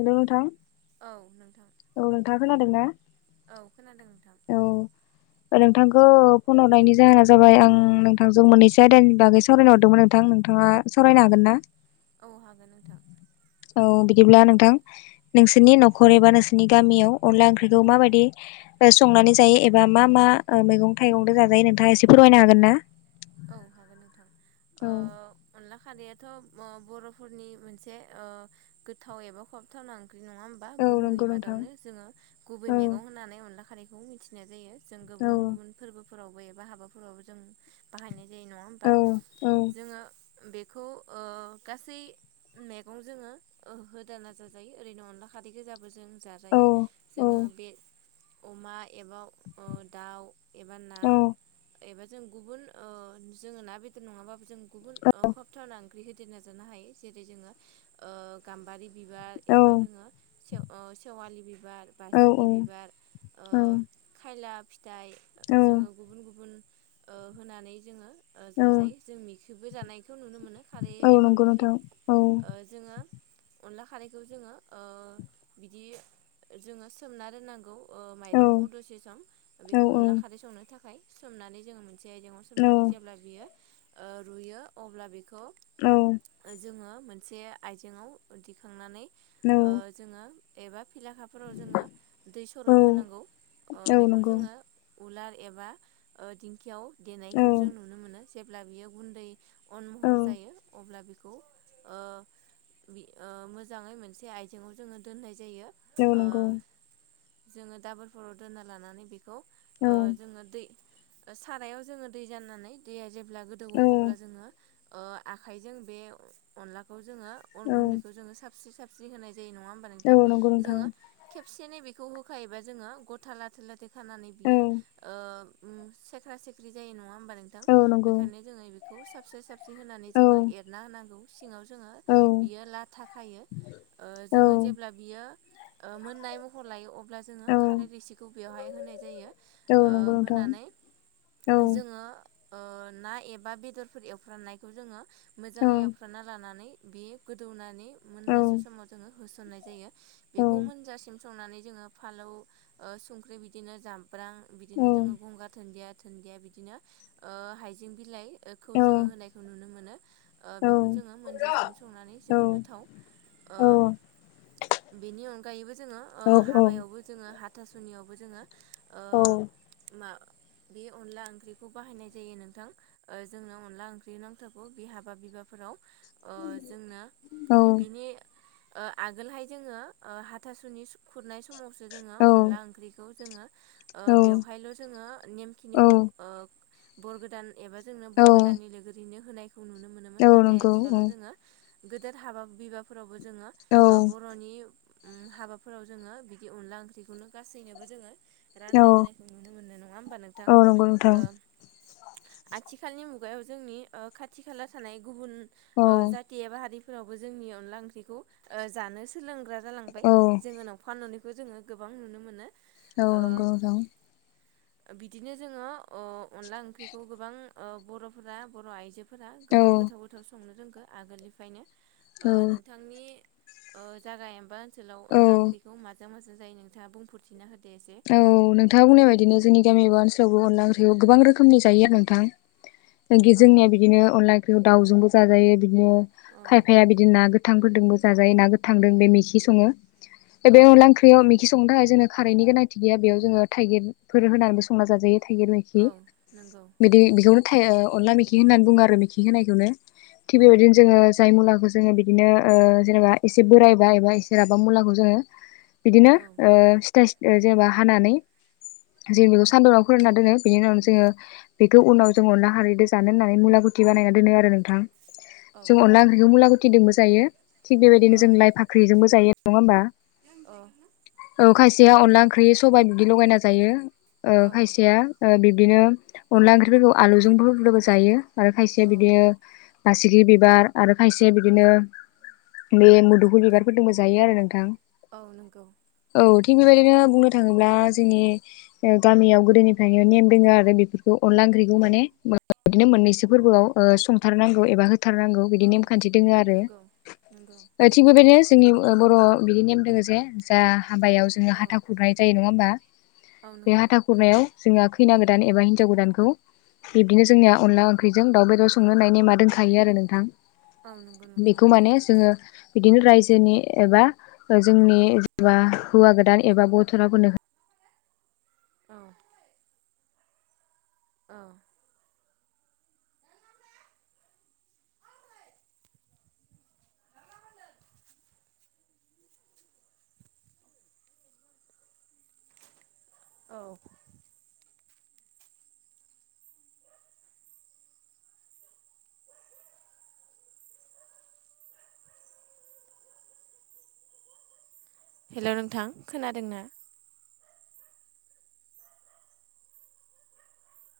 हेल' नोंथां। औ नों औ नोंथाङा खोनादोंना? औ [inaudible] नोंथांखौ फन हरनायनि जाहोना जाबाय आं नोंथांजों मोननैसो आयदानि बागै सावरायनो हरदोंमोन नोंथां। नोंथाङा सावरायनो हागोन ना औ हागोन नोंथां औ बिदिब्ला नोंथां नोंसोरनि न'खर एबा नोंसोरनि गामियाव अनला ओंख्रिखौ माबायदियै संनानै जायो एबा मा मा मैगं थाइगंजों जाजायो नोंथाङा एसे फोरमायनो हागोन ना? औ हागोन नोंथां। औ। ओ [unintelligible] बर'फोरनि मोनसे गोथाव एबा खहाबथावना। नङा होमबा औ बुहुमनि नंगौ नोंथां मादावनो जोङो गुबै औ मैगं होननानै अनला खारैखौ मिथिनाय जायो। जों औ गुबुन गुबुन फोरबोफोरावबो एबा हाबाफोरावबो जों बाहायनाय नङा औ होमबा औ जोङो बेखौ गासै मैगं जोङो होदाना जाजायो ओरैनो अनला खारै गोजाबो जों औ जाजायो औ जोङो बे अमा एबा दाउ एबा ना औ एबा जों गुबुन जोङो ना बेदर नङाबाबो जों गुबुन खबथावना ओंख्रि होदेरना जानो हायो जेरै जोङो गाम्बारि बिबार औ एबा जोङो से सेवालि बिबार बासिगि बिबार खायला फिथाइ औ जोङो गुबुन गुबुन होनानै जोङो औ जाजायो जों मिखबो जानायखौ नुनो मोनो खारै औ एबा नंगौ मिखि नोंथां औ जोङो अनला खारैखौ जोङो बिदि जोङो सोमना दोननांगौ। औ माइरंखौ दसे सम औ बेखौ अनला खारै संनो थाखाय सोमनानै जोङो मोन सोमनानै जेब्ला बियो रुयो अब्ला बेखौ औ जोङो मोनसे आइजेंआव दिखांनानै औ जोङो एबा लेखाफोराव जोङो दै औ सरद होनांगौ औ बेखौ नंगौ जोङो उलार एबा दिंखियाव औ देनायखौ जों नुनो मोनो जेब्ला बियो गुन्दै अन औ महर जायो अब्ला बेखौ मोजाङै मोनसे आइजेंआव जोङो दानाय ज औ नंगौ दाबोराव ल बेखौ औ जोंङो दै सारायाव जों दै अब्ला गोदौ औ अब्ला जोङो आखाइजों बे अनला, जोङो अन औ गुन्दैखौ जोङो सास्रि सास्रि होनाय जायो नङा होमबा औ नोंथां नंगौ नोंथां जोङो खेब खबसेनो बेखौ होखायोबा जोङो गथा लाथो लाथो खानानै औ बियो ओ उम सेख्रा सेख्रि जायो नङा, होनबा नोंथां औ नंगौ बेखायनो जोङो बेखौ साबसे साबसेन होनानै औ जोङो एरना होनांगौ, सिङाव जोङो औ बियो लाथा खायो ओ जोङो औ जेब्ला बियो, ओ मोननाय महर लायो अब्ला जोङो औ खारै रिसिखौ बेवहाय होनाय जायो। औ ओ नंगौ नोंथां, होनानै औ जोङो ओ ना एबा बेदरफोर एवफ्रामनायखौ जोङो, औ मोजाङै एवफ्रानना लानानै बे गोदौनानै औ मोननोसो समाव जोङो होसननाय जायो। औ बेखौ मोनजासिम संनानै जोङो फालौ संख्रि बिदिनो जाम, ब्रा औ बिदिनो जोङो गंगार दुन्दिया दुन्दिया बिदिनो हाइजें बिलाइ, खौ औ जोङो औ होनायखौ नुनो मोनो ओ बेखौ जोङो मोनजासिम संनानै जोबोर गोथाव, ओ बेनि अनगायैबो जोङो औ नंगौ ओ। हाबायावबो जोङो आथासुनियावबो जोङो ओ मा बे अनला ओंख्रिखौ बाहायनाय जायो नोंथां जोंनो अनला ओंख्रि नांथारगौ बे हाबा बिबाफोराव, ओ जोंनो बिनि, ओ आगोलहाय जोङो हाथासुनि खुरनाय समावसो जोङो अनला ओंख्रिखौ जोङो, ओ बेवहायल' जोङो नेमखिनिखौ ओ बर' गोदान, एबा जोंनो बर' गोदाननि लोगोरिनो होनायखौ नुनो मोनोमोन नाथाय आथिखालाव जोङो, गेदेर हाबा बिबाफोरावबोजोङो औ ओ बर'नि, उम हाबाफोराव जोङो बिदि अनला ओंख्रिखौनो गासैनोबो जोङो, रानना होनायखौ नुनो मोनो नङा होमबा नोंथां, नंगौ नंगौ नोंथां, ओ आथिखालनि मुगायावजोंनि ओ खाथि खाला थानाय गुबुन औ ओ जाथि एबा हारि, फोरावबो जोंनि अनला ओंख्रिखौ ओ जानो सोलोंग्रा जालांबाय औ जोङो न'फा नै, खौ जोङो गोबां नुनो मोनो, औ ओ नंगौ रं बिदिनो जोङो ओ अनला ओंख्रिखौ गोबां बर'फोरा बर' आइजो, फोर औ गोबां गोथाव गोथाव संनो रोंगो आगोलनिफ्रायनो औ नोंथांनि, ओ जागा एमबा ओनसोलाव औ अनला ओंख्रिखौ माजों मोजां जायो नोंथाङा बुंफोरथिना होदो, एसे औ नोंथाङा बुंनाय बायदिनो जोंनि गामि एब ओनसोल अनला ओंख्रिखौ गोबां रोखोमनि जायो आरो नोंथां औ जोंनिया बिदिनो अनला ओंख्रिखौ दावजोंबो, जाजायो बिदिनो औ खायफाया बिदिनो ना गोथांफोरदोंबो जाजायो ना गोथांदों बे मेखि सङो, औ बे अनला ओंख्रियाव मेखि संनो थाखाय जोंङो खारैनि गोनांथि गैया बेयाव जोङो थाइगिरफोर होनानैबो संना जाजायो थाइगिर मोखि औ नंगौ बिदि बेखौनो थायोओ अनला मोखि होननानै बुङो आरो मिखि होनायखौनो थिग औ बेबायदिनो नंगौ जोङो जाय मुलाखौ जोङो बिदिनो ओ जेनेबा एसे बोरायबाय एबा एसे राबा मुलाखौ जोङो, बिदिनो औ ओ सिथा सि जेनेबा हानानै, जों बेखौ सानदुंवाव फोरानना दोनो बेनि उनावनो जोङो बेखौ उनाव जोङो अनला खारैदो जानो होन्नानै मुलाखो खि बानायना दोनो आरो नोंथां, औ जों अनला ओंख्रिखौ मुलागुथिजोंबो जायो थिग बेबायदिनो औ जों लाइ फाख्रिजोंबो जायो नङा होनबा, [inaudible] खायसेया अनला ओंख्रि सबाय बिदि लगायना जायो ओ औ खायसेया ओ बि बिदिनो अनला ओंख्रिफोरखौ आलुजोंफोरखौबो जायो आरो खायसेया बिदियो, बासिगि बिबार आरो खायसे बिदिनो बे मोदुलफुर बिबारफोरदोंबो जायो आरो नोंथां, औ नंगौ औ थिक बेबायदिनो बुंनो, थाङोब्ला जोंनि गामियाव गोदोनिफ्रायनो नेम दोङो आरो बेफोरखौ अनला ओंख्रिखौ माने बिदिनो मोननैसो फोरबोआव ओ संथारनांगौ एबा, होथारनांगौ बिदि औ नेमखान्थि दङ आरो नंगौ नंगौ थिग बेबायनो जोंनि बर' बिदि नेम दोङो जे जा हाबायाव जोङो औ हाथा खुरनाय जायो नङा होमबा औ बे नंगौ हाथा खुरनायाव जोंहा खैना गोदान एबा हिनजाव गोदानखौ बिब्दिनो जोंनिया अनला ओंख्रिजों दाव बेदर संनो होनाय नेमा दंखायो आरो नोंथां औ नंगौ नोंथां बेखौ माने जोङो बिदिनो रायजोनि एबा जोंनिबा हौवा गोदान एबा [unintelligible] औ औ औ हेल' नोंथां खोनादों ना?